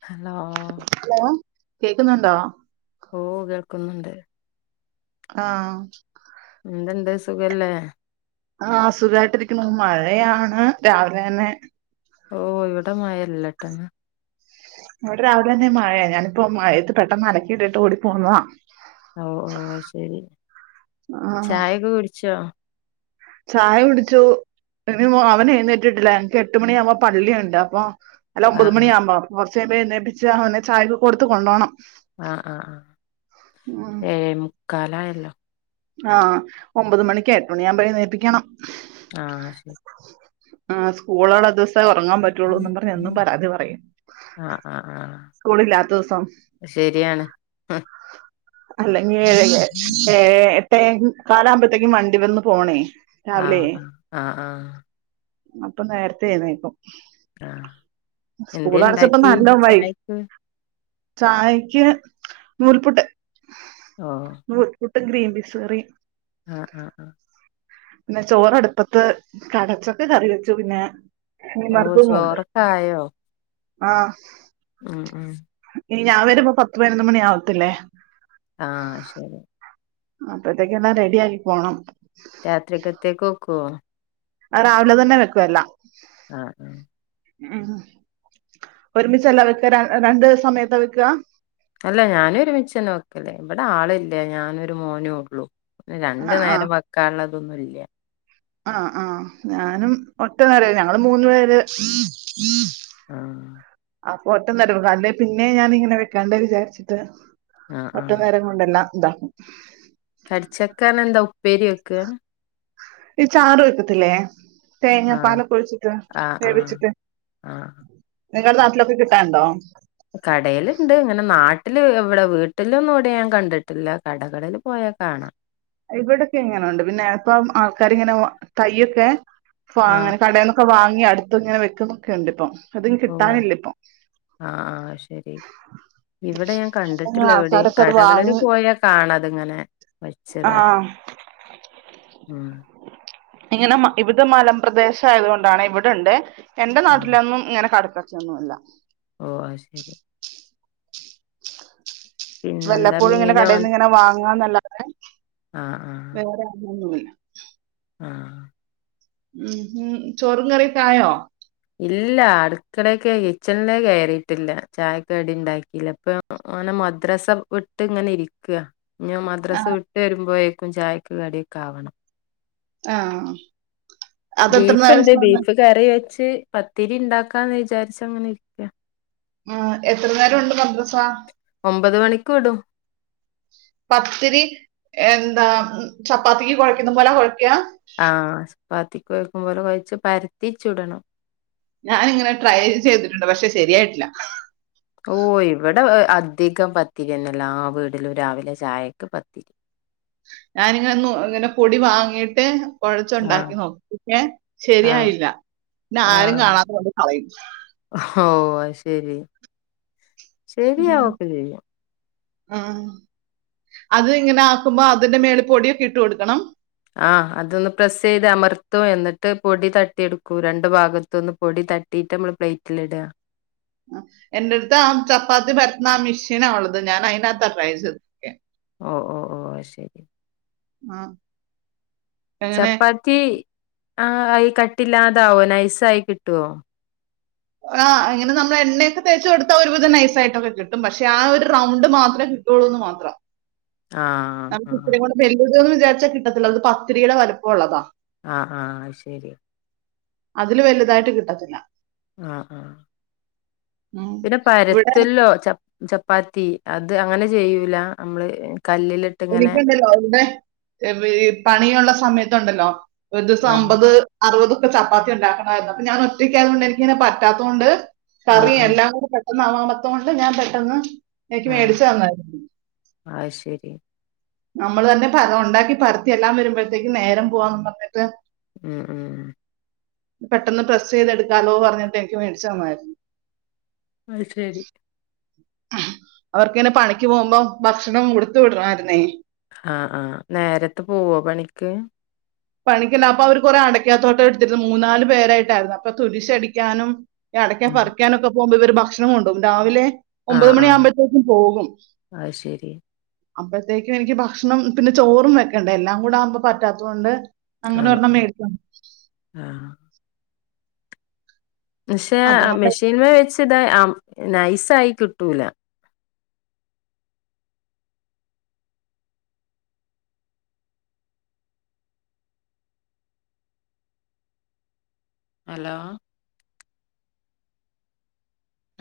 അല ഹലോ കേക്കുന്നുണ്ടോ ഓ കേൾക്കുന്നുണ്ട് ആഹ എന്തണ്ട് സുഖല്ലേ ആഹ സുഖായിട്ടിരിക്കുന്നു മഴയാണ് രാവിലെ തന്നെ ഓ ഇവിടെ മയല്ലേട്ടന്ന് അവിടെ രാവിലെ തന്നെ മഴയ ഞാനിപ്പോ മഴത്ത് പെട്ടെന്ന് അടക്കി ഇട്ടിട്ട് കൂടി പോന്നതാ ഓ ഓ ശരി ആഹ് ചായ കുടിച്ചു ഇനി അവന എഴുന്നേറ്റിട്ടില്ലേ എനിക്ക് എട്ട് മണി ആവുമ്പോ പള്ളിയുണ്ട് അപ്പൊ അല്ല ആ ഒമ്പത് മണി ആ്പോ പ്പിച്ചച്ച് അവനെ ചായക്ക് കൊടുത്ത കൊണ്ടുോണം ആഹ ആഹ് ആഹ് കലായല്ലോ ആഹ ഒമ്പത് മണിക്ക് എട്ട് മണി ആകുമ്പോഴേ ന നേൽപ്പിക്കണം ആ ശരി ആഹ് സ്കൂൾ റങ്ങാൻ പറ്റുള്ളൂന്ന് പറഞ്ഞഞ് എന്നും പരാതി പറയും ആ ആ ആ സ്കൂള ഇില്ലാത്ത ദിവസം ശരിയാണ് അല്ലെങ്കഏ ഏ [unintelligible] കാലാകുമ്പോഴത്തേക്കും വണ്ടി വന്ന് പോണേ ആ രാവിലെ ആ ആ അപ്പൊ നേരത്തെ എഴുന്നേക്കും ആ എന്ത സ്കൂൾ അടച്ചപ്പോ ഇണ്ടാക്കി നല്ല വൈ ചായക്ക് ചായക്ക് നൂൽപ്പുട്ട് ആ ക്രീംമ്പബീസ് കറി ആ ആ ന്നെ ചോറ്ടുപ്പത്ത് കടച്ചൊക്കെ കറി വെച്ചു പിന്നെ മീൻ ഓ ചോറക്ക ആയോ ആ [unintelligible] ഇനി ഞാൻ വരുമ്പോ പത്ത് പതിനൊന്ന് മണി ആാവത്തില്ലേ ആ ശരി അപ്പത്തേക്ക എന്നാ റെഡി ആക്കി പോണം രാത്രികത്തേക്ക്ൊക്കുവ രാവിലെ തന്നെ വെക്കല്ല ആ ആ ഉ ഒരുമിച്ച എല്ലാം വെക്ക രണ്ട് സമയത്താ വെക്ക അല്ല ഞാനും ഒരുമിച്ചം ക്കല്ലേ ഇവിടെ ആളില്ലേ ഞാനൊരു മോനേ ഉള്ളൂ ആഹ് രണ്ടു നേരം വെക്കാള്ളത് [unintelligible] ആ ആ ഞാനും ഒറ്റനേരം ഞങ്ങള് മൂന്നു പേര് [inaudible] ആപ്പൊ ഒറ്റ നേരം അല്ല പിന്നെ ഞാന ഇങ്ങനെ വെക്കാണ്ടേ വിചാച്ചിട്ട് ആഹ് ഒറ്റ ആഹ് നേരം കൊണ്ടല്ല [unintelligible] കടിച്ചക്കാണ് എന്താ ഉപ്പേരി [unintelligible] ഈ ചാറുവെക്കാതെല്ലേ തേങ്ങ ആഹ് പാലഒക്കെ ഓഴിച്ചിട്ട് ആഹ് ആഹ് വെവിച്ചിട്ട് ആഹ് നിങ്ങളുടെ നാട്ടിലൊക്കെ കിട്ടാണ്ടോ കടേല്ണ്ട് ഇങ്ങനെ നാട്ട വീട്ടില് എവിടെ വീട്ടിലൊന്നും ഇവിടെ ഞാൻ കണ്ടിട്ടില്ല കടകളിൽ പോയാൽ കാണാം ഇവിടെൊക്കെ ഇങ്ങനെുണ്ട് പിന്നെ എപ്പ ആൾക്കാരി ഇങ്ങനെ തയ്യൊക്കെ ആഹ് [unintelligible] കടന്നൊക്കെ വാങ്ങ ഇ അടുത്ത ഇങ്ങനെ വെക്കുന്നൊക്കെ ഉണ്ട് ഇപ്പം അത് ഓ കിട്ടാനില്ല ഇപ്പം ആഹ ശരി ഇവിടെ ഞാൻ കണ്ടിട്ടില്ല എവിടെ ആൾക്കാരൊക്കെ അത് കടകളില് വാങ്ങി പോയാ കാണതി ഇങ്ങനെ ആഹ ഉം ഇങ്ങനെ ഇവിടെ മലപ്രദേശം ആയത കൊണ്ടാണ് ഇവിടെണ്ട് എന്റെ നാട്ടിലന്നും ഇങ്ങനെ കടത്ത [unintelligible] ഓ അ ശരി പിന്നെന്താ വല്ലപ്പോഴും ഇങ്ങനെ മീനോ കടയിൽന്ന് ഇങ്ങനെ വാങ്ങാന്നല്ല അ ആഹ് വേറെഒന്നും ആഹ ഉം ഉ ചോറും കറിയൊക്കെ ആയോ ഇല്ല അടുളേക്കെ കിച്ചണിലേ കയറിയിട്ടില്ല ചായക്കെടി ഉണ്ടാക്കില്ല ഇപ്പൊ ഓനെ മദ്രസ വിട്ട് ഇങ്ങനെ ഇരിക്കാ ഞ ആ മദ്രാസ് വിട്ട് വരുമ്പോഴ ചായക്ക് കടിയക്കാവണം ആഹ ബീഫ്ണ്ട് ബീഫ് കറി ച്ച് പത്തിരി ഉണ്ടാക്കാന്ന് വിചാരിച്ച അങ്ങനെ ഇരിക്ക ആ എത്ര നേരംണ്ട് മദ്രസ ഒമ്പത് മണിക്ക് വിടും പത്തിരി എന്താ ചപ്പാത്തിക്ക് കൊഴക്കുന്ന പോലെ കൊഴ - ആഹ ചപ്പാത്തിക്ക കൊഴക്കുമ്പോലെ കൊ ഴച്ച് പരത്തിച്ചുടണം ഞാനിങ്ങനെ ട്രൈ ചെയ്തിട്ടുണ്ട് പക്ഷെ ശരിയായിട്ടില്ല ഓ ഇവിടെ അധികം പത്തിരിന്നല്ല എല്ലാ വീടിലും രാവിലെ ചായക്ക് പത്തിരി ഞാനിങ്ങനെ ഒ ഇങ്ങനെ പൊടി വാങ്ങിട്ട് കുഴച്ച ആഹ് ഉണ്ടാക്കി നോക്കും പക്ഷെ ആഹ് ശരിയായില്ല പിന്നെ ആരും ആഹ് കാണാത കൊണ്ട് കളയും ആപ്പോ ശരി ശരിയാവൊക്കെ ചെയ്യും ആ അത് ഇങ്ങനെ ആക്കുമ്പോ അതിന്റെ മേല് പൊടിയൊക്കെ ഇട്ട് കൊടുക്കണം ആ അതൊന്ന് പ്രെസ്സ് ചെയ്ത് അമർത്തും എന്നിട്ട് പൊടി തട്ടിയെടുക്കൂ രണ്ടു ഭാഗത്തൊന്ന് പൊടി തട്ടിട്ട് നമ്മള് പ്ലേറ്റിൽ ഇടുക ആ എന്റെ അടുത്ത് ആ ചപ്പാത്തി പരത്തുന്ന ആ മിഷീനാ ഉള്ളത് ഞാൻ അയിനകത്ത ട്രൈ ചെയ്തോതെക്കെ ഓ ഓ ഓ ശരി ആ. അങ്ങനെ ചപ്പാത്തി ആ യി കട്ടില്ലാതാവോ നൈസയി കിട്ടുവോ ആ അങ്ങനെ നമ്മൾ എണ്ണയൊക്കെ തേച്ചു കൊടുത്താ ഒരുവിധം നൈസ ആയിട്ടൊക്കെ കിട്ടും പക്ഷെ ആ ഒരു റൗണ്ട് മാത്രമേ കിട്ടുള്ളൂന്ന് മാത്രം ആഹ് ആഹ് അതന്ന വിചാരിച്ച കിട്ടത്തില്ല അത് പത്തിരിയുടെ വലപ്പമള്ളതാ ആഹ ആഹ് ശരി അതില് വലുതായിട്ട് കിട്ടത്തില്ല ആഹ ആഹ ഉം. പിന്നെ ഇവിടെ പരത്തെല്ലോ ചപ്പാത്തി അത് അങ്ങനെ ചെയ്യൂല നമ്മള് കല്ലിലിട്ട് ഇങ്ങനെ എിക്കണ്ടല്ലോ അവവിടെ പണിയുള്ള സമയത്ത് ഇണ്ടല്ലോ ഒരു ദിവസം ആഹ് അമ്പത് അറുപത് ചപ്പാത്തി ഉണ്ടാക്കണായിരുന്നു അപ്പൊ ഞാ ഒറ്റയ്ക്കായയത കൊണ്ട് എനിക്ക് ഇനെ പറ്റാത്തത്ൊണ്ട് ആഹ് കറിയ ആഹ് എല്ലാം കൂടെ ഒന്നാവാമത്തം കൊണ്ട് ഞാൻ പെട്ടെന്ന് എനിക്ക് മേടിച്ചു തന്നായിരുന്നു ആഹ് അത് ശരി നമ്മള് തന്നെ ഉണ്ടാക്കി പരത്തി എല്ലാം വരുമ്പോഴത്തേക്ക് നേരം പോവാന്ന് പറഞ്ഞിട്ട് ഉം ഉം പെട്ടെന്ന് പ്രസ് ചെയ്തെടുക്കാലോ പറഞ്ഞിട്ട് എനിക്ക് മേടിച്ച തന്നമായിരുന്നു അ ശരി അവർക്കങ്ങനെ പണിക്ക് പോകുമ്പോ ഭക്ഷണം ഉടുത്ത വിടണമായിരുന്നേ ആഹ് ആഹ് നേരത്തെ പോവോ പണിക്ക് പണിക്കണ്ട അപ്പൊ അവര് കൊറെ അടക്കാത്തോട്ടം എടുത്തിരുന്നു മൂന്നാല് പേരായിട്ടായിരുന്നു അപ്പൊ തുലശടിക്കാനും ടക്കൻ ആഹ് പറിക്കാനൊക്കെ പോക്പോ ഇവര് ഭക്ഷണംണ്ടും രാവിലെ ഒമ്പത് ആഹ് മണിയാുമ്പോത്തേക്കും പോകും അത് ശരി അപ്പഴത്തേക്കും എനിക്ക് ഭക്ഷണം പിന്നെ ചോറും വെക്കണ്ട എല്ലാം കൂടെ ആവുമ്പോ പറ്റാത്തതുകൊണ്ട് അങ്ങനെ ആഹ് ഒരെണ്ണം മേരിക്ക ആഹ് പക്ഷെ അതുകൊണ്ട് മെഷീൻമ വെച്ച് ഇതാ നൈസ ആായി കിട്ടൂല ഹലോ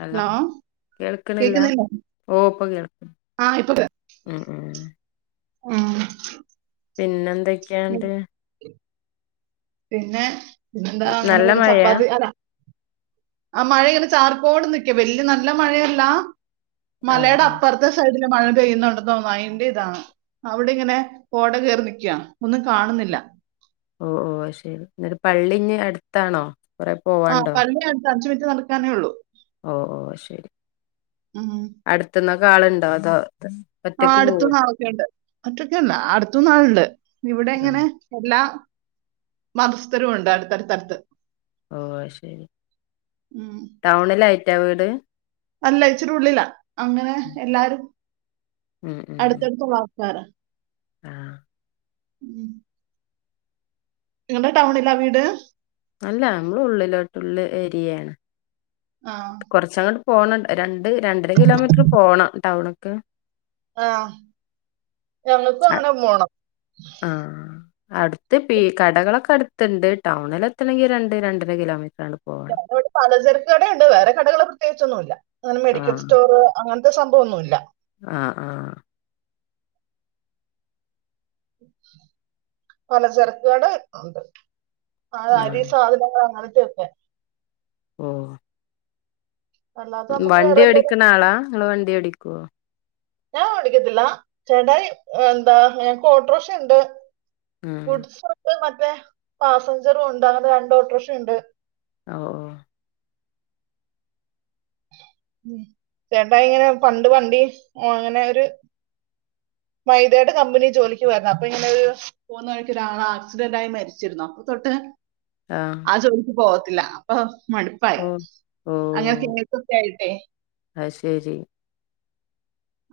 അല്ല ഹലോ കേൾക്കണില്ല കേൾക്കുന്നില്ല ഓപ്പൊ കേൾക്ക ഉ ഉ ആഹ പിന്നെ എന്ത ക്കണ്ട് പിന്നെ പിന്നെന്താ അങ്ങനെ നല്ല പോണ മഴയാ ചപ്പാത്തി അതാ ആ മഴ ഇങ്ങനെ ചാർക്കോട് നിക്ക വല്ിയ നല്ല മഴയല്ല ആഹ് മലയായുടെ ആഹ് അപ്പറത്തെ സൈഡ മഴ പെയ്യുന്നുണ്ടെന്നോന്നുന്നു അയിന്റെ ഇതാണ് അവിടെ ഇങ്ങനെ പോട കയറി നിക്കുവ ഒന്നും കാണുന്നില്ല ഓ ഓ ശരി എന്നട്ട് പള്ളി അടുത്താണോ കൊറെ പോവാണ്ടോ അഞ്ച് മിനിറ്റ് നടക്കാനേ ഉള്ളൂ ഓ ഓ ശരി ഉം. അടുത്ത് ന്നാ കാളുണ്ടോ അതോ ആ ഒറ്റക്ക് അടുത്ത് പോവോ ന്നാളോക്കെയുണ്ട് ഒറ്റയ്കല്ല അടുത്തു ന്നാളുണ്ട് ഇവിടെ ആഹ് ഇങ്ങനെ എല്ലാ മതസ്ഥരും ഉണ്ട് അടുത്തടുത്തടുത്ത് ഓ ശരി ഉം. ടൗണിലായി റ്റാ വീട് അല്ല ഇച്ചിരി ഉള്ളിലാ അങ്ങനെ എല്ലാരും അടുത്തടുത് ഉള്ള [unintelligible] ആ ഉം നിങ്ങള്ടെ ടൗണിലാ വീട് അല്ല നമ്മള് ഉള്ളിലോ ഉള്ള് ഏരിയേണ് ആ കുറച്ചങ്ങട് പോണണ്ട് രണ്ട് രണ്ടര കിലോമീറ്റർ പോകണം ടൗണ് ക്ക് ആ ഞങ്ങക്കും അങ്ങനെ പോണം ആഹ് അടുത്ത് പീ കടകളൊക്കെ അടു ത്ത്ണ്ട് ടൗണില് എത്തണെങ്കിൽ രണ്ട് രണ്ടര കിലോമീ [unintelligible] ഇവിടെ പലചരക്ക് കടെണ്ട് വേറെ കടകൾ പ്രത്യേകിച്ചൊന്നുല്ല അങ്ങനെ മെഡിക്കൽ സ്റ്റോർ അങ്ങ ൻത്തെ സംഭവൊന്നും ഇല്ല ആ ആ പല ചരക്ക് കട ഉണ്ട് ആ അരി ആഹ് സാധനങ്ങൾ അങ്ങനെ ത്തൊക്കെ ഉം അല്ലാതെ നമുക്ക് വേറെ വണ്ടി എന്തെങ്കിലും ഓടിക്ണ ആളാ ഇങ്ങള് വണ്ടി ഓടിക്കോ ഞാൻ ഓടിക്കത്തില്ല ചേട്ടായി എന്താ ഞങ്ങക്ക് ഓട്ട്രോശ ഉണ്ട് ഉം ഗുഡ്സ് ഒക്കെ മ റ്റെ പാസഞ്ചറും ഉണ്ട് അങ്ങനത്തെ രണ്ട് ഓട്ടോറിക്ഷുണ്ട് ഓ ഓ ഉ ചേട്ടാ ഇങ്ങനെ പണ്ട് വണ്ടി അങ്ങനെ ഒരു മൈതയുടെ കമ്പനി ജോലിക്ക് പോയിരുന്നു അപ്പൊ ഇങ്ങനെ ഒരു പോന്ന വഴിക്ക് ഒരാള ആക്സിഡന്റ് ആയി മരിച്ചിരുന്നു അപ്പൊ തൊട്ട് ഓഹ് ആഹ് ആജോക്ക് പോോ അപ്പൊ മടുപ്പായ അങ്ങനെക്കങ്ങക്കൊക്കെ ആ അ ശരി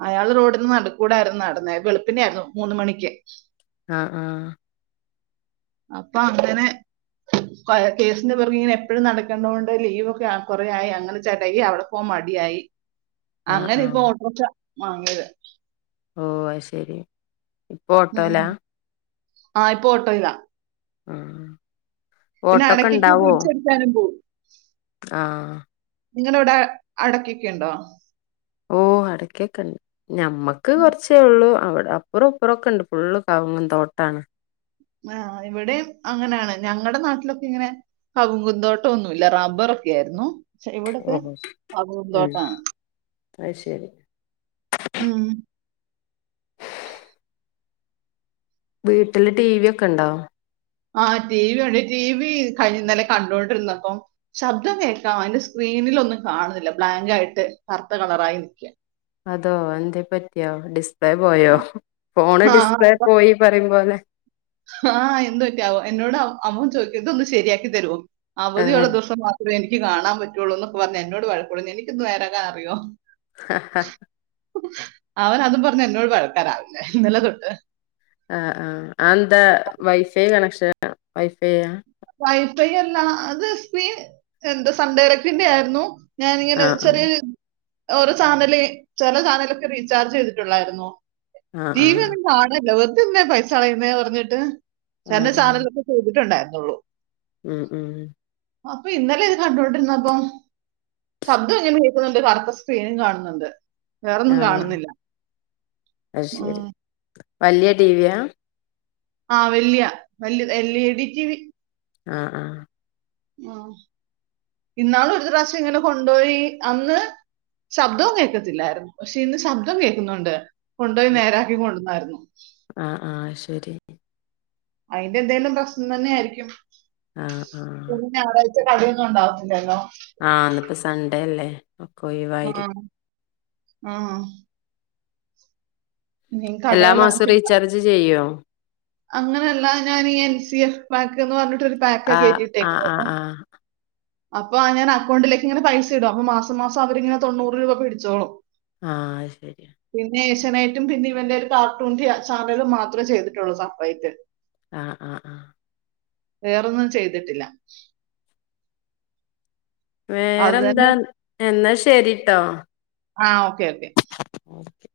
അയാൾ റോഡിൽ നിന്ന് നടു കൂടായിരുന്നു നടന്ന വെളുപ്പിന്റെ ആായിരുന്നു മൂന്ന മണിക്ക് ആ ആ അപ്പൊ അങ്ങനെ കേസിന്റെ പിറകെ ഇങ്ങനെ എപ്പഴും നടക്കണ്ടത കൊണ്ട് ലീവൊക്കെ കൊറയായി അങ്ങനെ ചേട്ടാക്കി അവിടെ പോ മടിയായി ആഹ് അങ്ങനെ ഇപ്പൊ ആഹ് ഓട്ട വങ്ങത ഓ ശരി ഇപ്പൊ ഉം ഓട്ടോലാ ആ ഇപ്പൊ ഓട്ടോ ഇയിലാ ആ പിന്നെ അടക്കക്ക് തിരിച്ചടിക്കാനും പോകവും ആ നിങ്ങള ഇവിടെ അടക്കൊക്കെ ഉണ്ടോ ഓ അടക്ക കണ്ടി ഞമ്മക്ക് കുറച്ചേ ഉള്ളൂ അവിടെ അപ്പുറം അപ്പുറംൊക്കെ ഉണ്ട് ഫുള്ള് കങ്ങും തോട്ടാണ് ആ ഇവിടെയും അങ്ങനെയാണ് ഞങ്ങളുടെ നാട്ടിലൊക്കെ ഇങ്ങനെ കകങ്കുന്തോട്ടം ഒന്നുമല്ല റബ്ബറ ഒക്കെ ആായിരുന്നു പക്ഷ ഇവിടത്തെ ഓഹോ ഉം പൂന്തോട്ടാണ് അത് ശരി ഉ ഉ വീട്ടില് ടി വി ഒക്കെ ഉണ്ടോ ആ് ടി വി വണ്ട ടി വി കഴിഞ്ഞന്നലെ കണ്ടോൊണ്ടിരുന്നപ്പം ശബ്ദം കേൾക്കാം അതിന്റെ സ്ക്രീനിലൊന്നും കാണുന്നില്ല ബ്ലാങ് ആയിട്ട് കറുത്ത കളറായി നിൽക്കുക അതോ എന്തേ പറ്റിയോ ഡ ഡിസ്പ്ലേ പോയോ ഫോണ് ആ ഡിസ്പ്ലേ പോയി പറയും പോോലെ ആ എന്ത പറ്റാവോ എന്നോട് അമ്മൻ ചോദക്കിയത് ഒന്ന് ശരിയാക്കി തരുോ ആഹ് അവധിയുള്ള ദോഷം മാത്രമേ എ കാണാൻ പറ്റുള്ളൂ എന്നക്കെ പറഞ്ഞ എന്നോട്ഴക്കമുള്ള എനിിക്കക്ക്ന്ന് വരാാൻ അറിയോ ആ അവൻ അതും പറഞ്ഞഞ് എന്നോട് പഴക്കൻാവില്ലെ ഇന്നല തൊണ്ട്് ആ ആ അന്ത വൈഫൈ കണക്ഷക്ഷൻ വൈഫൈ വൈഫൈ അല്ല അത് സ്ക്രീൻ എന്താ സഡരക്കിന്റെ ആയിരുന്നു ഞാാനിങ്ങനെ ആഹ് ചെറിയൊരു ഓരോ ചാനല ചില ചാനലൊക്കെ റീചാർജ് ചെയ്തിട്ടുള്ളായിരുന്നു ആഹ് ടിീ വി ആഹ് അങ്ങ നാടല്ല ന്നെ പൈസ അളയുന്നേ പറഞ്ഞിട്ട് ആഹ് ച ആഹ് ആഹ് സാധനിലൊക്കെ ചെയ്തിട്ടുണ്ടായിരുന്നു ഉ ഉം ഉം അപ്പൊ ഇന്നലെ ഇത് കണ്ടൊണ്ടിരുന്നപ്പം ശബ്ദം ഇങ്ങനെ കേൾക്കുന്നുണ്ട് കറുത്ത സ്ക്രീനും കാണുന്നുണ്ട് വേറൊന്നും ആഹ് കാണുന്നില്ല അത് ഉ ശരി വലിയ ടടിവിയാ ആഹ വല്യ വല് L E D T V ആഹ ആഹ ഉ ഇന്നാള ഒരു പ്രാവശ്യം ഇങ്ങനെ കൊണ്ടുപോയി അന്ന് ശബ്ദവും കേൾക്കത്തില്ലായിരുന്നു പക്ഷെ ഇന്ന് ശബ്ദം കേൾക്കുന്നുണ്ട് കൊണ്ടപോയി നേരാക്കി കൊണ്ടുവന്നായിരുന്നു ആ ആഹ ശരി അതിന്റെ എന്തെങ്കലും പ്രശ്നം തന്നെ ആായിരിക്കും ആഹ ആഹ കളിയൊന്നും ഉണ്ടാവില്ലല്ലോ ആഹ് അപ്പൊ സ അതല്ലേ ഒക്ക ഒയവായിരിക്കും ആഹ ഇ എല്ലാ മാസവും കടളാത്തില്ല റീചാർജ് ചെയ്യോ അങ്ങനെയല്ല ഞാനീ എൻ സ ബാക്ക എന്ന് പറഞ്ഞു ആഹ് ആഹ് ആഹ ആഹ് അപ്പൊ ആ ഞാൻ അക്കൗണ്ടിലേക്ക് ഇങ്ങനെ പൈസ ഇടും അപ്പൊ മാസംസം അവരിങ്ങനെ തൊണ്ണൂറ് രൂപ പിടിച്ചോളും ആഹ ശരിയ അച്നായിട്ടും പിന്നെ ഇവന്റെ ഒരു കാർട്ടൂൺ ചാർണല മാത്രേ ചെയ്തിട്ടുള്ളൂ സർപ്പൈ് ആഹ് ആഹ് ആഹ വേറൊന്നും ചെയ്തിട്ടില്ല അത് തന്നെ വേറെന്താ എന്നാ ശരിട്ടോ ആ ഓക്കേ ഓക്കെ ഓക്കെ